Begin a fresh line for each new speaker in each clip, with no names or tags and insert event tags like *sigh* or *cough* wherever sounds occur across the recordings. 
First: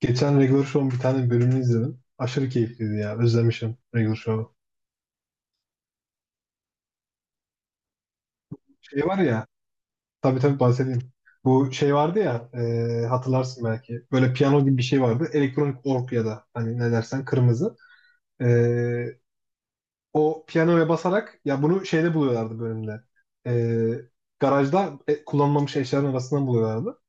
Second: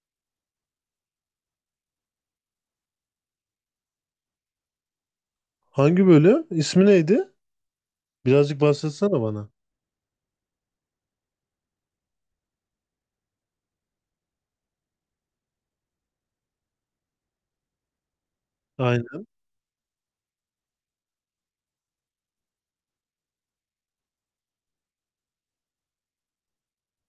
Geçen Regular Show'un bir tane bölümünü izledim. Aşırı keyifliydi ya. Özlemişim Regular Show'u.
Hangi bölüm? İsmi neydi? Birazcık
Şey
bahsetsene
var ya.
bana.
Tabii tabii bahsedeyim. Bu şey vardı ya. Hatırlarsın belki. Böyle piyano gibi bir şey vardı. Elektronik org ya da hani ne dersen kırmızı. E,
Aynen.
O piyanoya basarak ya bunu şeyde buluyorlardı bölümde. E, Garajda kullanılmamış eşyaların arasından buluyorlardı.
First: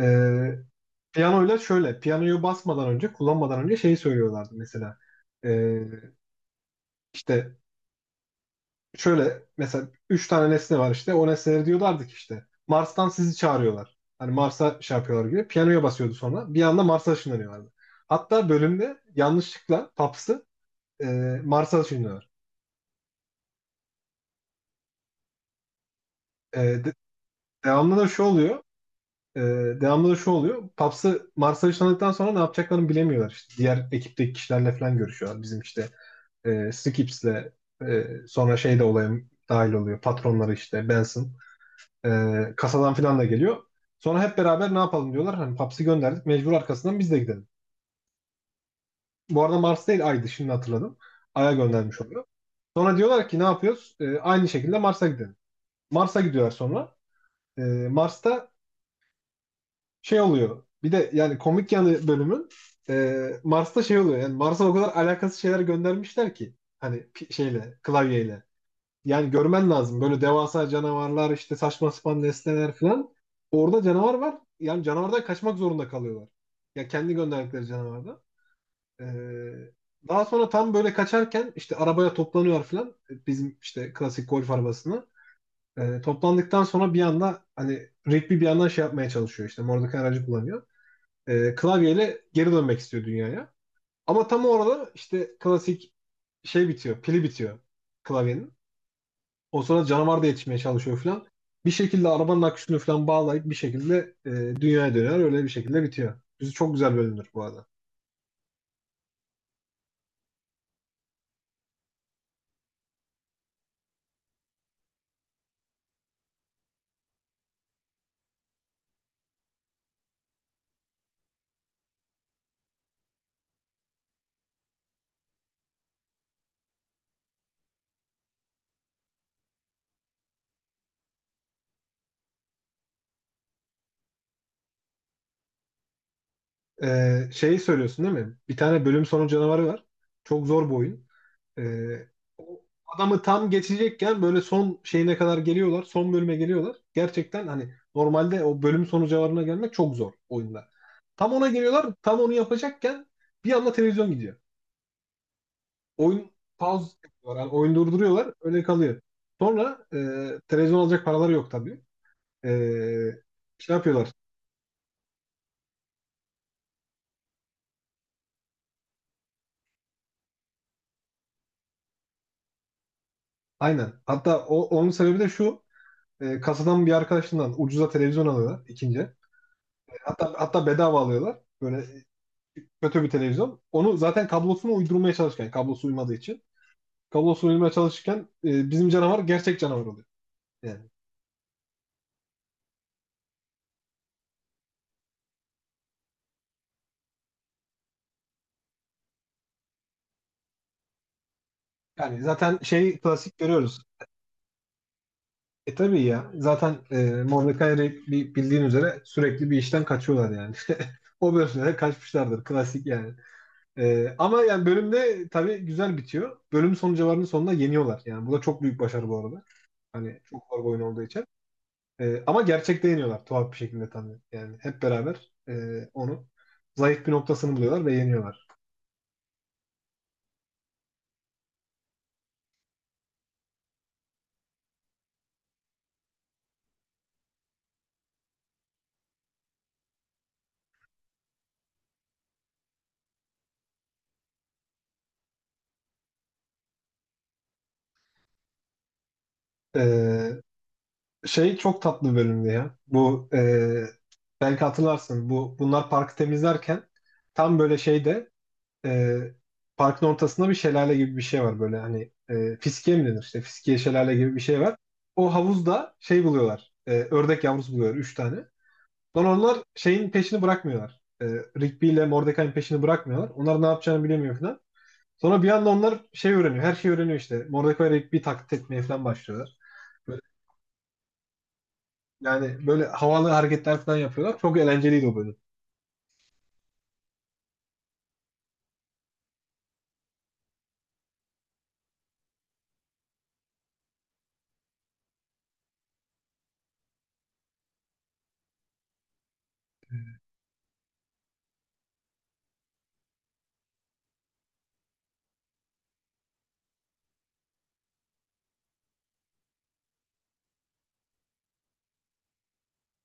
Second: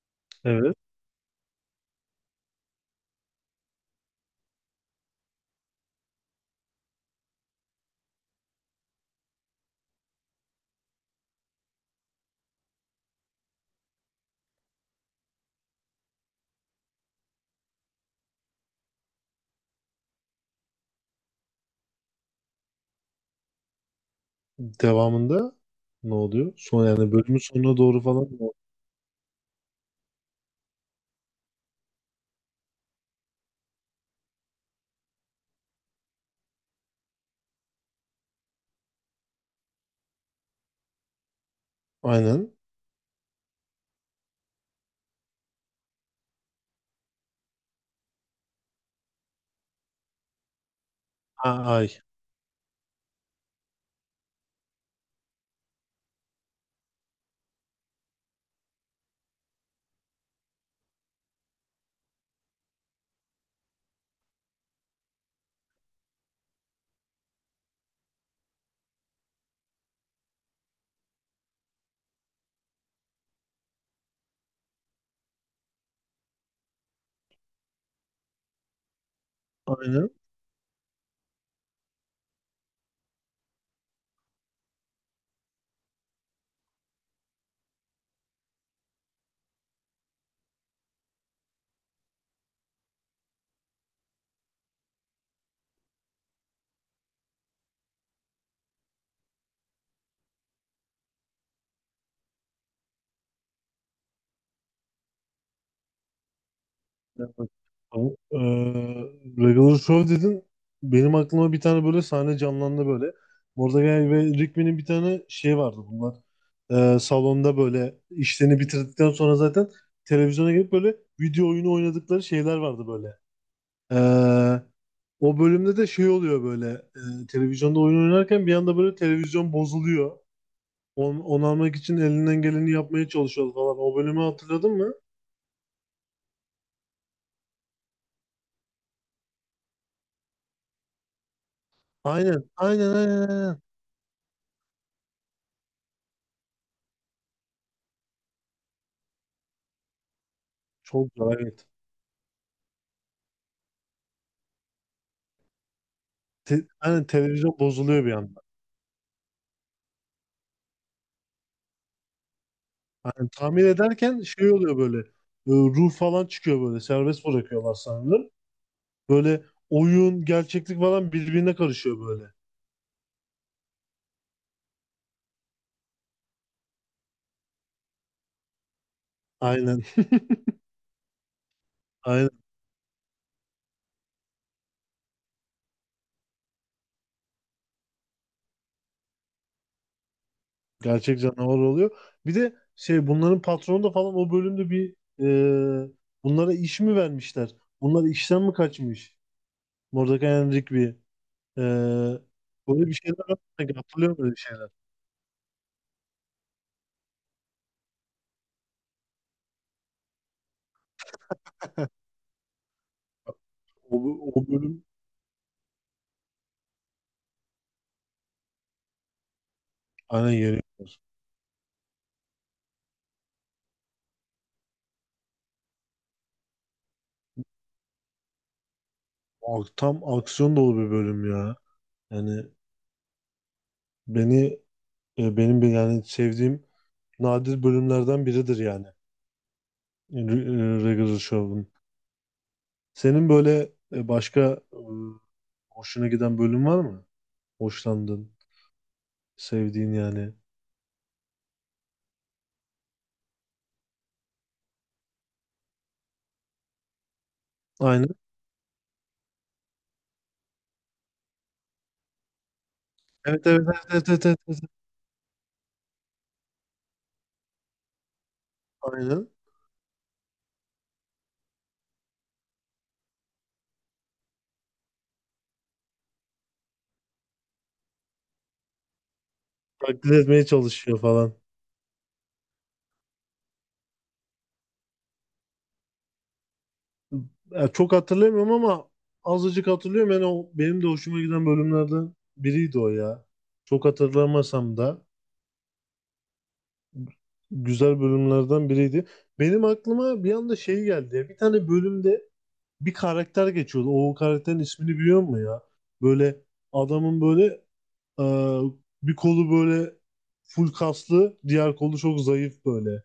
E,
Evet.
Piyanoyla şöyle. Piyanoyu basmadan önce kullanmadan önce şeyi söylüyorlardı mesela. E, işte şöyle mesela üç tane nesne var işte. O nesneleri diyorlardı ki işte Mars'tan sizi çağırıyorlar. Hani Mars'a şey yapıyorlar gibi. Piyanoya basıyordu sonra. Bir anda Mars'a ışınlanıyorlardı. Hatta bölümde yanlışlıkla Paps'ı e, Mars'a ışınlıyorlar.
Devamında ne oluyor?
E,
Son
de-
yani bölümün sonuna
Devamlı
doğru
da şu
falan mı oluyor?
oluyor. e, Devamlı da şu oluyor. Paps'ı Mars'a ışınladıktan sonra ne yapacaklarını bilemiyorlar. İşte diğer ekipteki kişilerle falan görüşüyorlar. Bizim işte Skips'le sonra şey de olaya dahil oluyor. Patronları işte Benson.
Aynen.
Kasadan filan da geliyor. Sonra hep beraber ne yapalım diyorlar. Hani Paps'i gönderdik. Mecbur arkasından biz de gidelim. Bu arada Mars değil Ay'dı şimdi hatırladım.
Ha,
Ay'a
ay.
göndermiş oluyor. Sonra diyorlar ki ne yapıyoruz? Aynı şekilde Mars'a gidelim. Mars'a gidiyorlar sonra. Ee, Mars'ta şey oluyor. Bir de yani komik yanı bölümün Mars'ta şey oluyor. Yani Mars'a o kadar alakasız şeyler göndermişler ki. Hani şeyle, klavyeyle. Yani görmen lazım. Böyle devasa canavarlar, işte saçma sapan nesneler falan. Orada canavar var. Yani canavardan kaçmak zorunda kalıyorlar. Ya kendi gönderdikleri canavardan. Ee,
Aynen.
Daha sonra tam böyle kaçarken işte arabaya toplanıyor falan. Bizim işte klasik golf arabasına. Toplandıktan sonra bir anda hani Rigby bir yandan şey yapmaya çalışıyor işte. Mordecai aracı kullanıyor. Klavyeyle geri dönmek istiyor dünyaya. Ama tam orada işte klasik şey bitiyor. Pili bitiyor klavyenin. O sırada canavar da yetişmeye çalışıyor falan. Bir şekilde arabanın aküsünü falan bağlayıp bir şekilde dünyaya dönüyor. Öyle bir şekilde bitiyor. Bizi çok güzel bölümdür bu
Evet.
arada.
Tamam. Regular Show dedin. Benim aklıma bir tane böyle sahne canlandı böyle. Mordecai ve Rigby'nin bir tane şey vardı bunlar. Salonda böyle işlerini bitirdikten sonra zaten televizyona gelip böyle video oyunu oynadıkları şeyler vardı böyle. Ee, O bölümde de şey oluyor böyle, televizyonda oyun oynarken bir anda böyle televizyon bozuluyor. Onu almak için elinden geleni yapmaya çalışıyordu falan. O bölümü hatırladın mı?
Şeyi söylüyorsun değil mi? Bir tane bölüm sonu canavarı var. Çok zor bu oyun. E,
Aynen,
O
aynen,
adamı
aynen,
tam
aynen.
geçecekken böyle son şeyine kadar geliyorlar. Son bölüme geliyorlar. Gerçekten hani normalde o bölüm sonu canavarına gelmek çok zor oyunda.
Çok
Tam
güzel,
ona
evet.
geliyorlar. Tam onu yapacakken bir anda televizyon gidiyor. Oyun pause
Aynen,
yapıyorlar. Yani
televizyon
oyunu
bozuluyor bir
durduruyorlar.
anda.
Öyle kalıyor. Sonra televizyon alacak paraları yok tabii. E,
Aynen, tamir
Şey yapıyorlar.
ederken şey oluyor böyle. Ruh falan çıkıyor böyle. Serbest bırakıyorlar sanırım. Böyle oyun, gerçeklik falan birbirine karışıyor böyle.
Aynen. Hatta onun sebebi de şu. Kasadan bir arkadaşından ucuza televizyon alıyorlar ikinci.
Aynen,
Hatta hatta bedava alıyorlar. Böyle
*laughs* aynen.
kötü bir televizyon. Onu zaten kablosunu uydurmaya çalışırken, kablosu uymadığı için. Kablosunu uydurmaya çalışırken bizim canavar gerçek canavar oluyor. Yani,
Gerçek canavar oluyor. Bir de şey, bunların patronu da falan o bölümde bir, e, bunlara iş mi vermişler? Bunlar işten mi kaçmış? Mordecai and Rigby. E,
Yani zaten
Böyle bir
şey
şeyler
klasik
var. Sanki
görüyoruz.
hatırlıyorum böyle bir şeyler.
E tabii ya. Zaten Mordecai ile bildiğin üzere sürekli bir işten kaçıyorlar yani. *laughs* O bölümde kaçmışlardır. Klasik yani.
O,
Ama
o
yani
bölüm,
bölümde tabii güzel bitiyor. Bölüm son cevabının sonunda yeniyorlar. Yani bu da çok büyük başarı bu arada. Hani
aynen,
çok zor bir oyun
yeniyorlar.
olduğu için. Ama gerçekte yeniyorlar tuhaf bir şekilde tabii. Yani hep beraber onu zayıf bir noktasını buluyorlar ve yeniyorlar.
O, tam aksiyon dolu bir bölüm ya. Yani beni, benim bir yani sevdiğim nadir bölümlerden biridir yani, Regular Show'un. Senin böyle, başka e, hoşuna giden bölüm var mı? Hoşlandın.
E,
Sevdiğin yani.
Şey çok tatlı bir bölümdü ya. Bu belki hatırlarsın. Bu bunlar parkı temizlerken tam böyle
Aynen.
şeyde e, parkın ortasında bir şelale gibi bir şey var böyle hani fiskiye mi denir işte
Evet, evet,
fiskiye
evet, evet,
şelale
evet,
gibi
evet,
bir şey
evet.
var. O havuzda şey buluyorlar ördek yavrusu buluyorlar 3 tane.
Aynen.
Sonra onlar şeyin peşini bırakmıyorlar. Rigby ile Mordecai'nin peşini bırakmıyorlar. Onlar ne yapacağını bilemiyor falan. Sonra bir anda onlar şey öğreniyor. Her şeyi öğreniyor işte. Mordecai ve Rigby taklit etmeye falan başlıyorlar.
Taklit
Böyle-
etmeye çalışıyor falan.
Yani böyle havalı hareketler falan yapıyorlar. Çok eğlenceliydi o bölüm.
Ya çok hatırlamıyorum ama azıcık hatırlıyorum. Yani o benim de hoşuma giden bölümlerden biriydi o ya. Çok hatırlamasam da güzel bölümlerden biriydi. Benim aklıma bir anda şey geldi ya. Bir tane bölümde bir karakter geçiyordu. O karakterin ismini biliyor musun ya? Böyle adamın böyle, Ee, bir kolu böyle full kaslı, diğer kolu çok zayıf böyle.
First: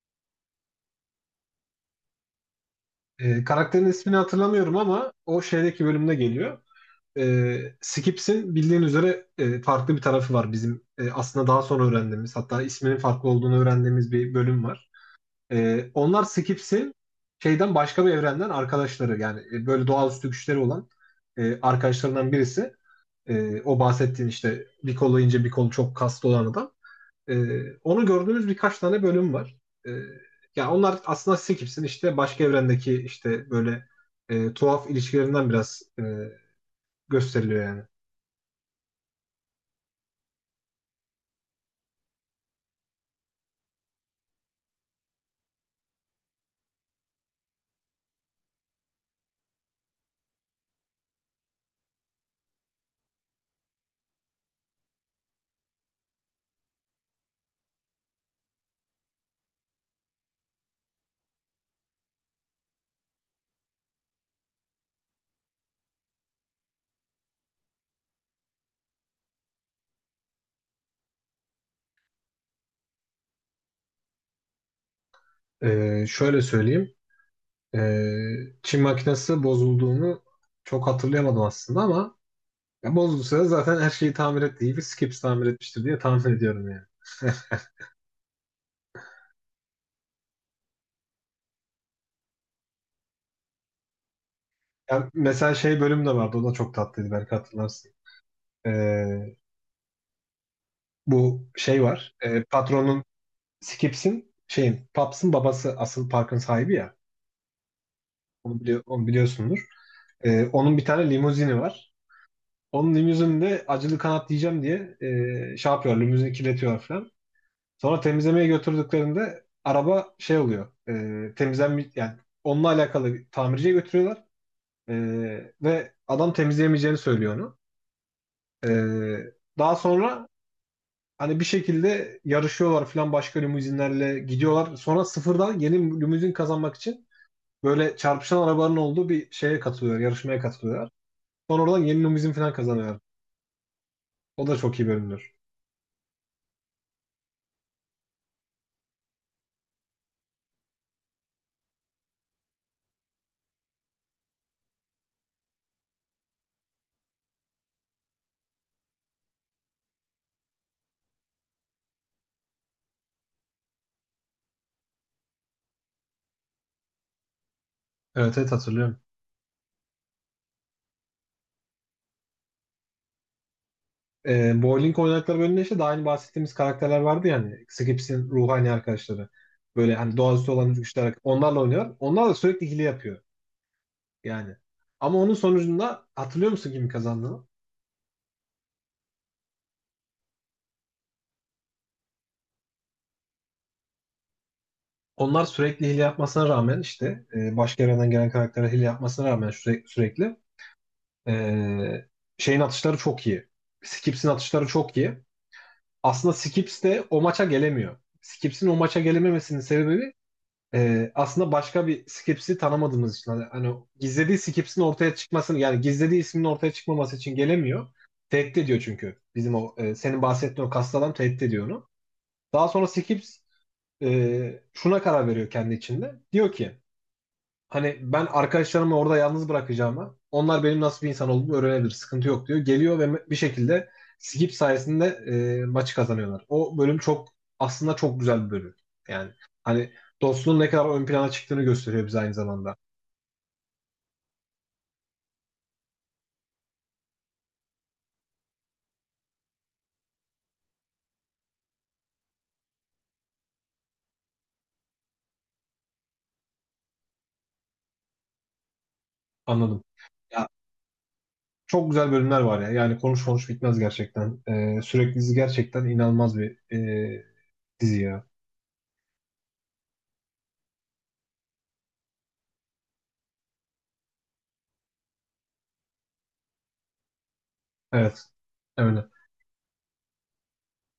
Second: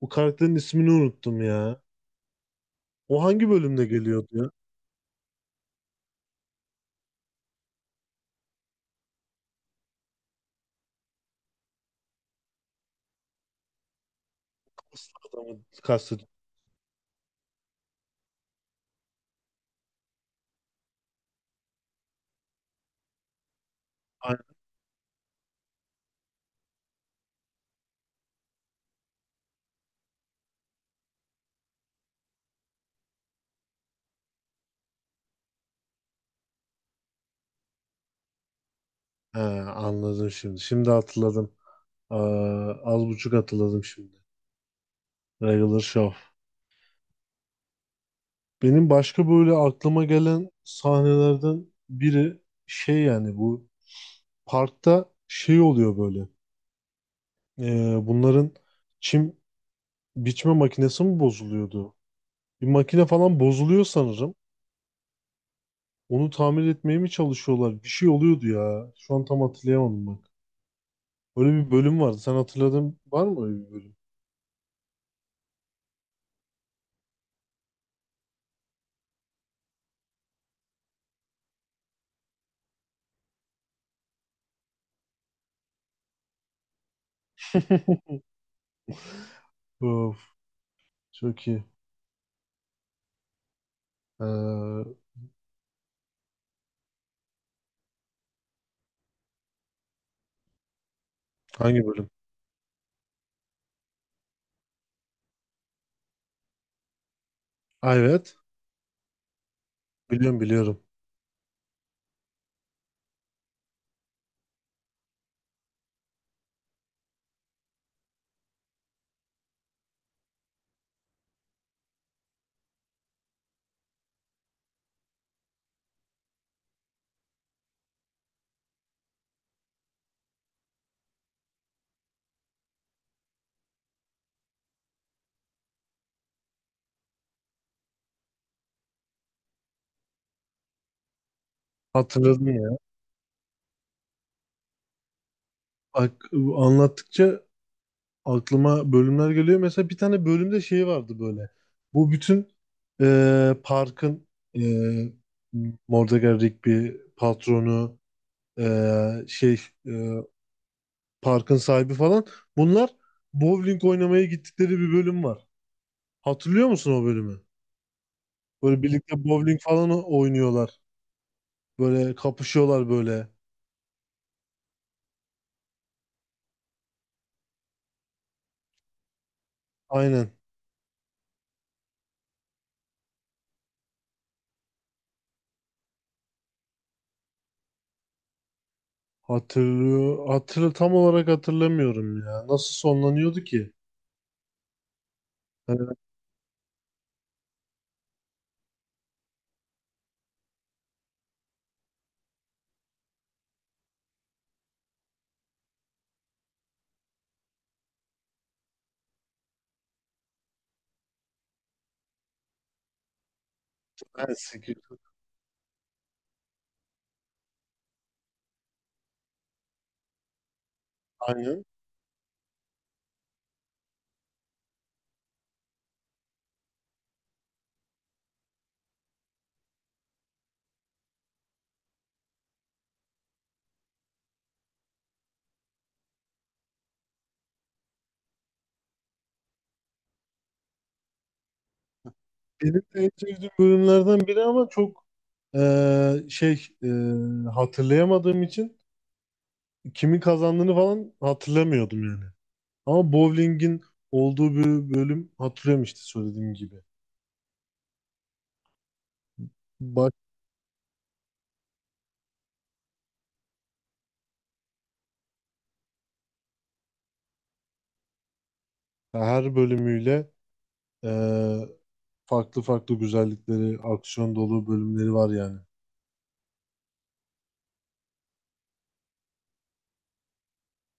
Bu karakterin ismini unuttum ya. O hangi
Karakterin
bölümde
ismini
geliyordu ya?
hatırlamıyorum ama o şeydeki bölümde geliyor. Skips'in bildiğin üzere farklı bir tarafı var bizim aslında daha sonra öğrendiğimiz hatta isminin farklı olduğunu öğrendiğimiz bir bölüm var.
Kaslı adamı
Onlar
kastediyorum.
Skips'in şeyden başka bir evrenden arkadaşları yani böyle doğaüstü güçleri olan arkadaşlarından birisi. O bahsettiğin
Aynen.
işte bir kolu ince bir kolu çok kaslı olan adam. Onu gördüğümüz birkaç tane bölüm var. E, Ya onlar aslında Skips'in işte başka evrendeki işte böyle tuhaf ilişkilerinden biraz gösteriliyor yani.
He, anladım şimdi. Şimdi hatırladım. Ee, Az buçuk hatırladım şimdi. Regular Show. Benim başka böyle aklıma gelen sahnelerden biri şey, yani bu parkta şey oluyor böyle. Bunların çim biçme makinesi mi bozuluyordu? Bir makine falan bozuluyor sanırım. Onu tamir etmeye mi çalışıyorlar? Bir şey oluyordu ya. Şu an tam hatırlayamadım bak. Öyle bir bölüm vardı. Sen hatırladın, var mı öyle bir bölüm?
Şöyle söyleyeyim. Ee, Çin makinesi bozulduğunu çok hatırlayamadım aslında ama ya bozulduysa da zaten her şeyi tamir ettiği İyi bir Skips tamir etmiştir diye tahmin ediyorum yani.
*laughs* Of, çok iyi. Ee,
Ya mesela şey bölüm de vardı. O da çok tatlıydı belki hatırlarsın. Ee, Bu şey
Hangi bölüm?
var. Patronun Skips'in şeyin Paps'ın babası asıl parkın sahibi ya.
Ha, evet.
Onu biliyorsundur.
Biliyorum,
Onun
biliyorum.
bir tane limuzini var. Onun limuzininde acılı kanat diyeceğim diye şey yapıyor. Limuzini kirletiyor falan. Sonra temizlemeye götürdüklerinde araba şey oluyor. Temizlenme yani onunla alakalı bir tamirciye götürüyorlar. E, Ve adam temizleyemeyeceğini söylüyor onu. E, Daha sonra hani bir şekilde yarışıyorlar falan başka limuzinlerle gidiyorlar. Sonra sıfırdan yeni limuzin kazanmak için böyle çarpışan arabaların olduğu bir şeye katılıyor, yarışmaya katılıyorlar. Sonra oradan yeni limuzin
Hatırladım
falan
ya.
kazanıyorlar. O da çok iyi bölümdür.
Bak, anlattıkça aklıma bölümler geliyor. Mesela bir tane bölümde şey vardı böyle. Bu bütün, parkın, e, Mordecai, Rigby, patronu, şey, e, parkın sahibi falan. Bunlar bowling oynamaya gittikleri bir bölüm var. Hatırlıyor musun o bölümü?
Evet, evet
Böyle
hatırlıyorum.
birlikte bowling falan oynuyorlar. Böyle kapışıyorlar böyle.
Bowling oynadıkları bölümde işte daha önce bahsettiğimiz karakterler vardı ya hani Skips'in ruhani arkadaşları. Böyle hani
Aynen.
doğaüstü olan güçler onlarla oynuyor. Onlar da sürekli hile yapıyor yani. Ama onun sonucunda hatırlıyor musun kimin kazandığını?
Hatırlıyor. Tam olarak hatırlamıyorum ya. Nasıl sonlanıyordu ki?
Onlar sürekli
Ee,
hile yapmasına rağmen işte başka evrenden gelen karaktere hile yapmasına rağmen sürekli e, şeyin atışları çok iyi. Skips'in atışları çok iyi. Aslında Skips de o maça gelemiyor. Skips'in o maça gelememesinin sebebi aslında başka bir Skips'i tanımadığımız için hani gizlediği
evet,
Skips'in ortaya çıkmasını yani gizlediği isminin ortaya çıkmaması için gelemiyor. Tehdit ediyor çünkü. Bizim o senin bahsettiğin o kaslı adam tehdit
aynen.
ediyor onu. Daha sonra Skips şuna karar veriyor kendi içinde. Diyor ki hani ben arkadaşlarımı orada yalnız bırakacağımı, onlar benim nasıl bir insan olduğumu öğrenebilir, sıkıntı yok diyor. Geliyor ve bir şekilde skip sayesinde maçı kazanıyorlar. O bölüm çok aslında çok güzel bir bölüm. Yani hani dostluğun ne kadar ön plana çıktığını gösteriyor bize aynı
Benim
zamanda.
de en sevdiğim bölümlerden biri ama çok eee, şey eee, hatırlayamadığım için kimin kazandığını falan hatırlamıyordum yani. Ama bowling'in olduğu bir bölüm hatırlıyorum işte söylediğim gibi.
Anladım.
Bak,
Ya çok güzel bölümler var ya. Yani konuş konuş bitmez gerçekten. Sürekli dizi gerçekten inanılmaz bir e, dizi ya.
her bölümüyle eee, farklı farklı güzellikleri, aksiyon dolu bölümleri var yani.
Evet. Evet.